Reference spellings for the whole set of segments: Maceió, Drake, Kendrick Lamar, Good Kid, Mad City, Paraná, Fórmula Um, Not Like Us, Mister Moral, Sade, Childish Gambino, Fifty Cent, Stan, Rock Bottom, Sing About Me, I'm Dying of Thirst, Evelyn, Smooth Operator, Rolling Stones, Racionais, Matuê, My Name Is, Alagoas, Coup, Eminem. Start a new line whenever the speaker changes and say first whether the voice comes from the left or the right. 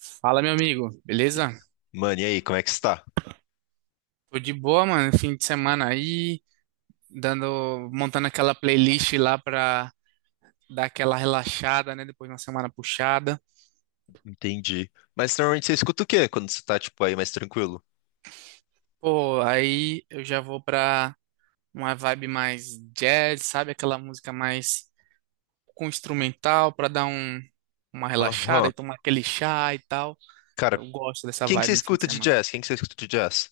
right: Fala, meu amigo, beleza?
left: Mano, e aí, como é que está?
right: Tô de boa, mano. Fim de semana aí, dando, montando aquela playlist lá pra dar aquela relaxada, né? Depois de uma semana puxada.
left: Entendi. Mas normalmente você escuta o quê quando você tá, tipo, aí mais tranquilo?
right: Pô, aí eu já vou pra uma vibe mais jazz, sabe? Aquela música mais com instrumental pra dar um, uma relaxada
left: Aham.
right: e tomar aquele chá e tal.
left: Cara,
right: Eu gosto dessa
left: quem que você
right: vibe no fim de
left: escuta de
right: semana.
left: jazz? Quem que você escuta de jazz?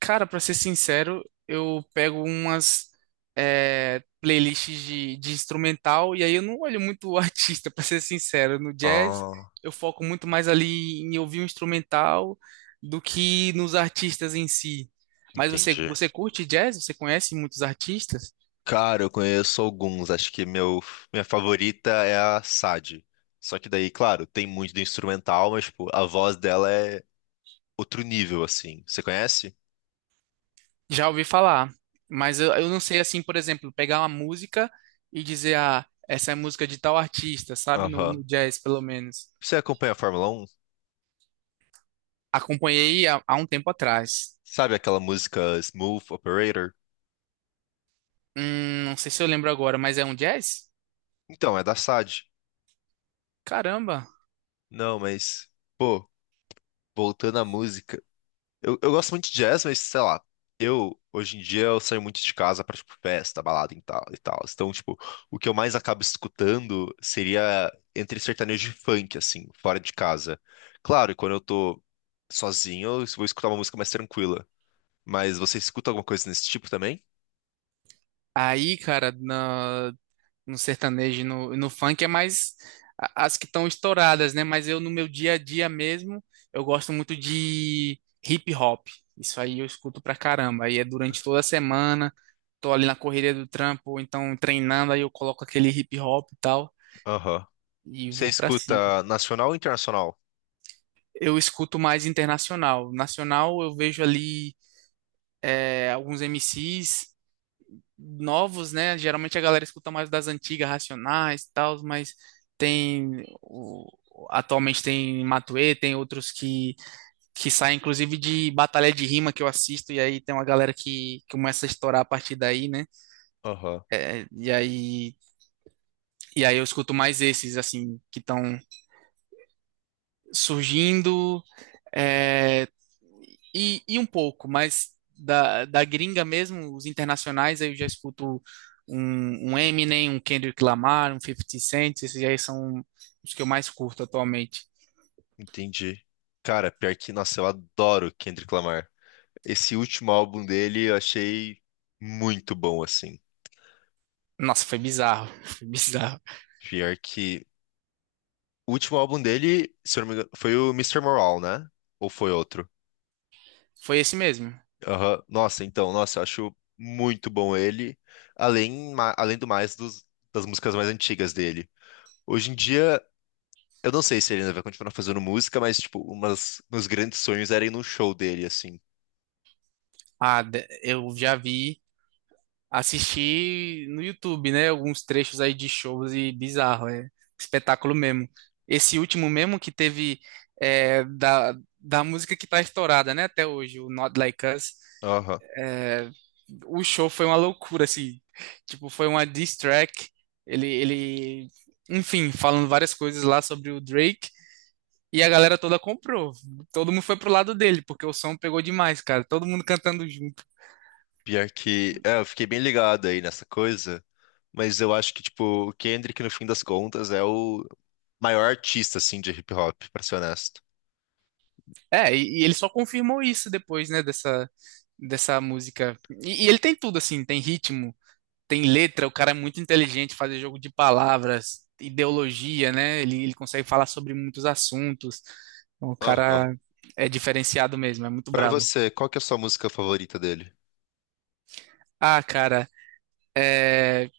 right: Cara, pra ser sincero, eu pego umas playlists de instrumental e aí eu não olho muito o artista, pra ser sincero. No jazz,
left: Ah,
right: eu foco muito mais ali em ouvir o instrumental do que nos artistas em si. Mas você,
left: entendi.
right: você curte jazz? Você conhece muitos artistas?
left: Cara, eu conheço alguns. Acho que minha favorita é a Sade. Só que daí, claro, tem muito do instrumental, mas, tipo, a voz dela é outro nível, assim. Você conhece?
right: Já ouvi falar, mas eu não sei, assim, por exemplo, pegar uma música e dizer, ah, essa é música de tal artista, sabe? No
left: Aham.
right: jazz, pelo menos.
left: Você acompanha a Fórmula Um?
right: Acompanhei há um tempo atrás.
left: Sabe aquela música Smooth Operator?
right: Não sei se eu lembro agora, mas é um jazz?
left: Então, é da Sade.
right: Caramba!
left: Não, mas. Pô, voltando à música, eu gosto muito de jazz, mas sei lá, eu hoje em dia eu saio muito de casa pra tipo festa, balada e tal e tal. Então, tipo, o que eu mais acabo escutando seria entre sertanejo e funk, assim, fora de casa. Claro, e quando eu tô sozinho, eu vou escutar uma música mais tranquila. Mas você escuta alguma coisa nesse tipo também?
right: Aí, cara, no sertanejo e no funk é mais as que estão estouradas, né? Mas eu, no meu dia a dia mesmo, eu gosto muito de hip hop. Isso aí eu escuto pra caramba. Aí é durante toda a semana, tô ali na correria do trampo, ou então treinando, aí eu coloco aquele hip hop e tal.
left: Aham.
right: E
left: Você
right: vou pra cima.
left: escuta nacional ou internacional?
right: Eu escuto mais internacional. Nacional eu vejo ali alguns MCs novos, né? Geralmente a galera escuta mais das antigas, Racionais e tal, mas tem o- atualmente tem Matuê, tem outros que saem inclusive de batalha de rima que eu assisto e aí tem uma galera que começa a estourar a partir daí, né?
left: Aham.
right: É, e aí e aí eu escuto mais esses assim que estão surgindo. É, e um pouco, mas da gringa mesmo, os internacionais, aí eu já escuto um Eminem, um Kendrick Lamar, um Fifty Cent, esses aí são os que eu mais curto atualmente.
left: Entendi. Cara, pior que, nossa, eu adoro Kendrick Lamar. Esse último álbum dele eu achei muito bom, assim.
right: Nossa, foi bizarro, foi bizarro.
left: Pior que. O último álbum dele, se eu não me engano, foi o Mister Moral, né? Ou foi outro?
right: Foi esse mesmo.
left: Aham. Nossa, então, nossa, eu acho muito bom ele. Além, além do mais das músicas mais antigas dele. Hoje em dia, eu não sei se ele ainda vai continuar fazendo música, mas, tipo, umas, meus grandes sonhos era ir num show dele, assim.
right: Eu já vi, assistir no YouTube, né? Alguns trechos aí de shows e bizarro, é espetáculo mesmo. Esse último mesmo que teve é, da, da música que tá estourada, né? Até hoje, o Not Like Us.
left: Aham.
right: é, o show foi uma loucura, assim. Tipo, foi uma diss track. Ele, ele, Enfim, falando várias coisas lá sobre o Drake. E a galera toda comprou. Todo mundo foi pro lado dele, porque o som pegou demais, cara. Todo mundo cantando junto.
left: Pior que, é, eu fiquei bem ligado aí nessa coisa, mas eu acho que, tipo, o Kendrick, no fim das contas, é o maior artista, assim, de hip hop, pra ser honesto.
right: Ele só confirmou isso depois, né, dessa música. E ele tem tudo, assim, tem ritmo, tem letra, o cara é muito inteligente, fazer jogo de palavras, ideologia, né? Ele consegue falar sobre muitos assuntos. Então, o
left: Aham.
right: cara é diferenciado mesmo, é muito
left: Pra
right: brabo.
left: você, qual que é a sua música favorita dele?
right: Ah, cara, é,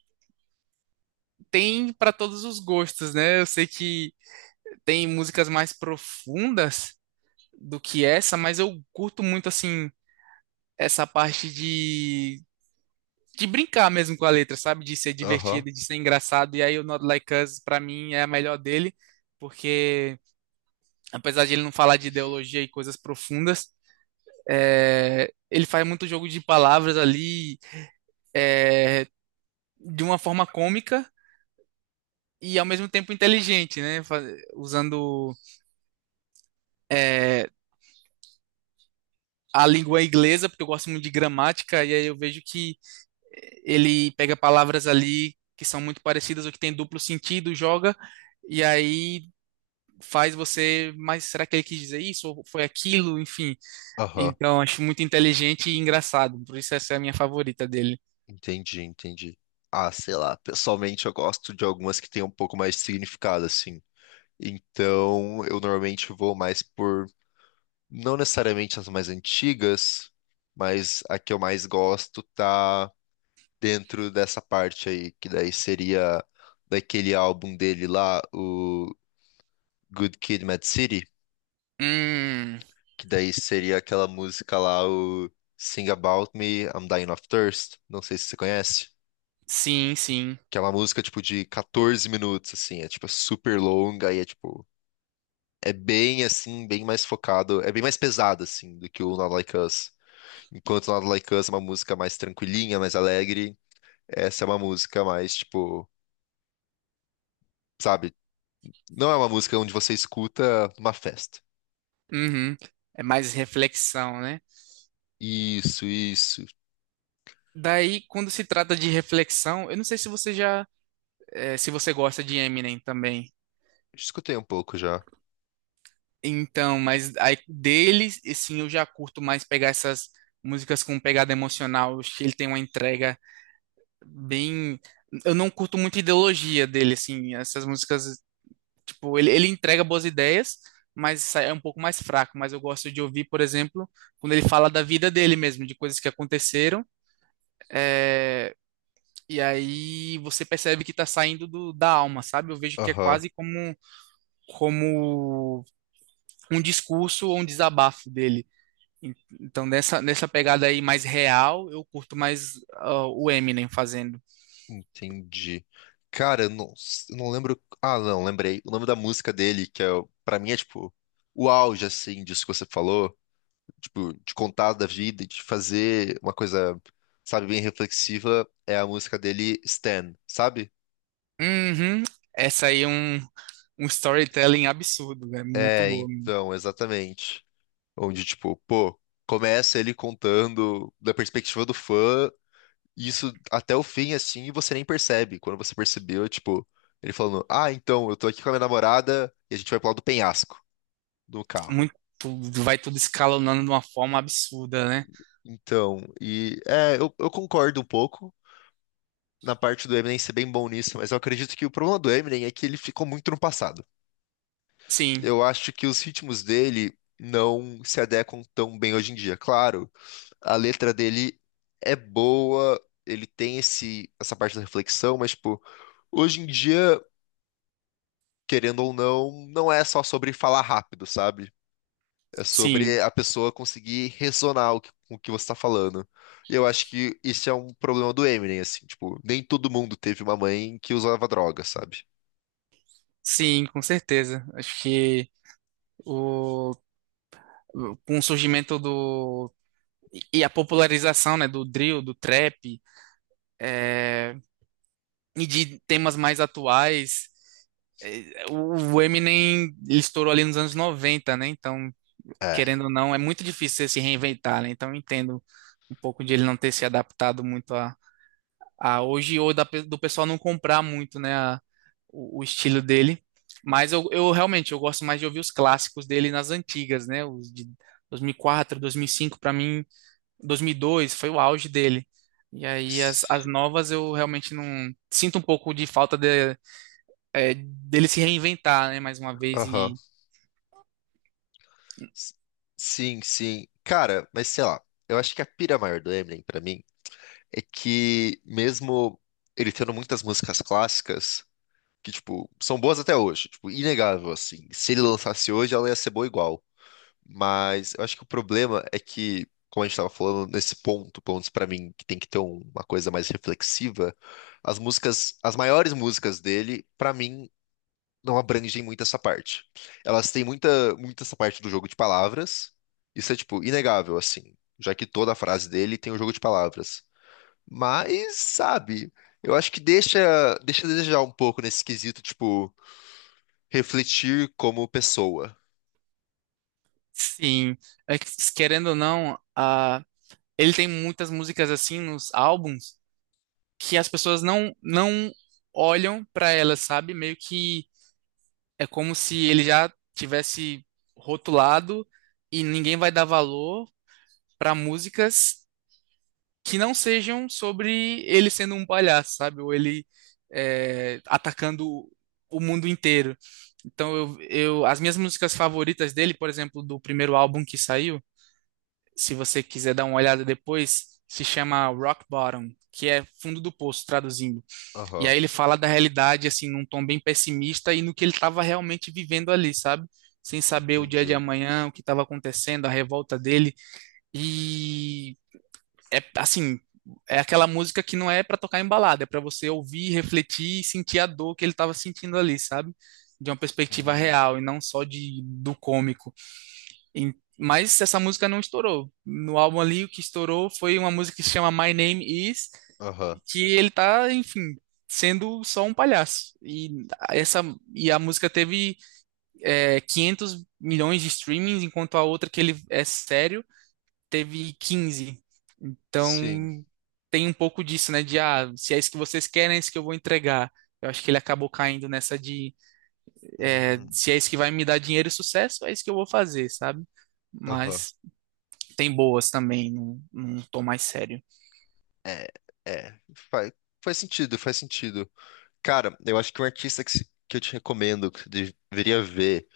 right: tem pra todos os gostos, né? Eu sei que tem músicas mais profundas do que essa, mas eu curto muito, assim, essa parte de brincar mesmo com a letra, sabe? De ser
left: Aham,
right: divertido, de ser engraçado. E aí o Not Like Us, pra mim, é a melhor dele, porque apesar de ele não falar de ideologia e coisas profundas, ele faz muito jogo de palavras ali de uma forma cômica e ao mesmo tempo inteligente, né? Usando é, a língua inglesa, porque eu gosto muito de gramática, e aí eu vejo que ele pega palavras ali que são muito parecidas ou que tem duplo sentido, joga, e aí faz você, mas será que ele quis dizer isso ou foi aquilo? Enfim,
left: aham.
right: então acho muito inteligente e engraçado, por isso essa é a minha favorita dele.
left: Entendi, entendi. Ah, sei lá, pessoalmente eu gosto de algumas que têm um pouco mais de significado, assim. Então, eu normalmente vou mais por, não necessariamente as mais antigas, mas a que eu mais gosto tá dentro dessa parte aí, que daí seria daquele álbum dele lá, o Good Kid, Mad City,
right: Hum,
left: que daí seria aquela música lá, o Sing About Me, I'm Dying of Thirst, não sei se você conhece,
right: sim, sim.
left: que é uma música tipo de 14 minutos, assim, é tipo super longa e é tipo. É bem assim, bem mais focado, é bem mais pesado assim do que o Not Like Us. Enquanto o Not Like Us é uma música mais tranquilinha, mais alegre, essa é uma música mais tipo, sabe, não é uma música onde você escuta numa festa.
right: Uhum. É mais reflexão, né?
left: Isso, isso.
right: Daí, quando se trata de reflexão, eu não sei se você já, se você gosta de Eminem também.
left: Escutei um pouco já.
right: Então, mas aí deles e sim, eu já curto mais pegar essas músicas com pegada emocional. Eu acho que ele tem uma entrega bem. Eu não curto muito a ideologia dele, assim. Essas músicas. Tipo, ele entrega boas ideias, mas é um pouco mais fraco. Mas eu gosto de ouvir, por exemplo, quando ele fala da vida dele mesmo, de coisas que aconteceram. é, E aí você percebe que está saindo da alma, sabe? Eu vejo que é
left: Aham,
right: quase como, como um discurso ou um desabafo dele. Então, nessa pegada aí mais real, eu curto mais ah, o Eminem fazendo.
left: entendi. Cara, eu não lembro. Ah, não, lembrei. O nome da música dele, que é, pra mim é tipo o auge, assim, disso que você falou, tipo, de contar da vida, de fazer uma coisa, sabe, bem reflexiva, é a música dele, Stan, sabe?
right: Uhum. Essa aí é um storytelling absurdo, é muito
left: É,
right: boa,
left: então, exatamente. Onde, tipo, pô, começa ele contando da perspectiva do fã. E isso até o fim, assim, e você nem percebe. Quando você percebeu, é tipo, ele falando: Ah, então, eu tô aqui com a minha namorada e a gente vai pro lado do penhasco do carro.
right: muito vai tudo escalonando de uma forma absurda, né?
left: Então, e é, eu concordo um pouco na parte do Eminem ser bem bom nisso, mas eu acredito que o problema do Eminem é que ele ficou muito no passado.
right: Sim,
left: Eu acho que os ritmos dele não se adequam tão bem hoje em dia. Claro, a letra dele é boa, ele tem essa parte da reflexão, mas, tipo, hoje em dia, querendo ou não, não é só sobre falar rápido, sabe? É sobre
right: sim,
left: a pessoa conseguir ressonar com o que você tá falando. E eu acho que isso é um problema do Eminem, assim, tipo, nem todo mundo teve uma mãe que usava droga, sabe?
right: sim, com certeza. Acho que o com o surgimento do e a popularização, né, do drill, do trap e de temas mais atuais, o Eminem ele estourou ali nos anos 90, né? Então,
left: É.
right: querendo ou não, é muito difícil você se reinventar, né? Então, eu entendo um pouco de ele não ter se adaptado muito a hoje ou do pessoal não comprar muito, né, o estilo dele. Mas eu realmente eu gosto mais de ouvir os clássicos dele nas antigas, né, os de 2004, 2005 para mim, 2002 foi o auge dele. E aí
left: S-
right: as novas eu realmente não sinto um pouco de falta de, dele se reinventar, né, mais uma vez
left: Aham.
right: e
left: S- Sim, sim. Cara, mas sei lá, eu acho que a pira maior do Eminem pra mim é que mesmo ele tendo muitas músicas clássicas, que tipo, são boas até hoje, tipo, inegável assim. Se ele lançasse hoje, ela ia ser boa igual. Mas eu acho que o problema é que, como a gente estava falando, nesse ponto, pelo menos pra mim, que tem que ter uma coisa mais reflexiva, as músicas, as maiores músicas dele, pra mim, não abrangem muito essa parte. Elas têm muito essa parte do jogo de palavras. Isso é, tipo, inegável, assim, já que toda a frase dele tem um jogo de palavras. Mas, sabe, eu acho que deixa a desejar um pouco nesse quesito, tipo, refletir como pessoa.
right: sim, é que, querendo ou não, a ele tem muitas músicas assim nos álbuns que as pessoas não olham para elas, sabe? Meio que é como se ele já tivesse rotulado e ninguém vai dar valor para músicas que não sejam sobre ele sendo um palhaço, sabe? Ou ele atacando o mundo inteiro. Então, as minhas músicas favoritas dele, por exemplo, do primeiro álbum que saiu, se você quiser dar uma olhada depois, se chama Rock Bottom, que é fundo do poço, traduzindo. E
left: Aham,
right: aí ele fala da realidade, assim, num tom bem pessimista e no que ele estava realmente vivendo ali, sabe? Sem saber o dia de
left: entendi.
right: amanhã, o que estava acontecendo, a revolta dele. E é assim, é aquela música que não é para tocar em balada, é para você ouvir, refletir e sentir a dor que ele estava sentindo ali, sabe? De uma perspectiva
left: Hum,
right: real e não só de do cômico. Mas essa música não estourou. No álbum ali, o que estourou foi uma música que se chama My Name Is,
left: Aham.
right: que ele tá, enfim, sendo só um palhaço. Essa e a música teve 500 milhões de streamings, enquanto a outra que ele é sério teve 15.
left: Sim.
right: Então tem um pouco disso, né? De ah, se é isso que vocês querem, é isso que eu vou entregar. Eu acho que ele acabou caindo nessa de
left: Hum,
right: se é isso que vai me dar dinheiro e sucesso, é isso que eu vou fazer, sabe?
left: aham.
right: Mas tem boas também, não, não tô mais sério.
left: É, é. Faz, faz sentido, faz sentido. Cara, eu acho que um artista que, que eu te recomendo, que você deveria ver,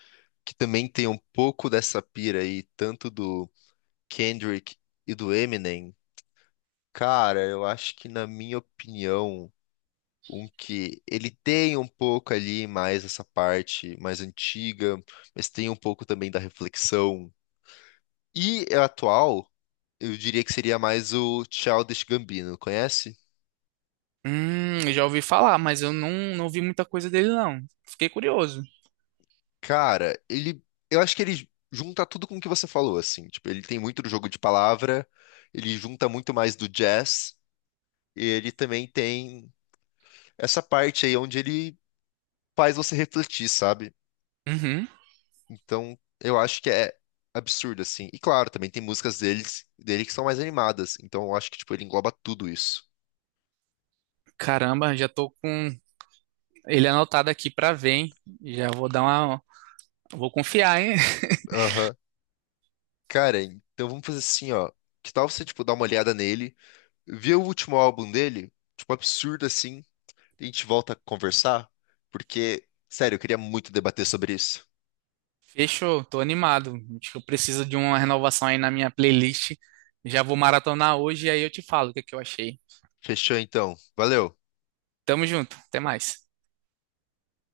left: que também tem um pouco dessa pira aí, tanto do Kendrick e do Eminem, cara, eu acho que, na minha opinião, um que ele tem um pouco ali mais essa parte mais antiga, mas tem um pouco também da reflexão. E é atual, eu diria que seria mais o Childish Gambino, conhece?
right: Eu já ouvi falar, mas eu não, não vi muita coisa dele, não. Fiquei curioso.
left: Cara, ele. Eu acho que ele junta tudo com o que você falou, assim. Tipo, ele tem muito do jogo de palavra, ele junta muito mais do jazz, e ele também tem essa parte aí onde ele faz você refletir, sabe?
right: Uhum.
left: Então, eu acho que é absurdo, assim. E claro, também tem músicas dele que são mais animadas. Então, eu acho que, tipo, ele engloba tudo isso.
right: Caramba, já tô com ele anotado aqui pra ver, hein? Já vou dar uma. Vou confiar, hein?
left: Aham. Cara, então vamos fazer assim, ó. Que tal você, tipo, dar uma olhada nele, ver o último álbum dele, tipo, absurdo, assim. A gente volta a conversar, porque, sério, eu queria muito debater sobre isso.
right: Fechou, tô animado. Acho que eu preciso de uma renovação aí na minha playlist. Já vou maratonar hoje e aí eu te falo o que é que eu achei.
left: Fechou então. Valeu.
right: Tamo junto, até mais.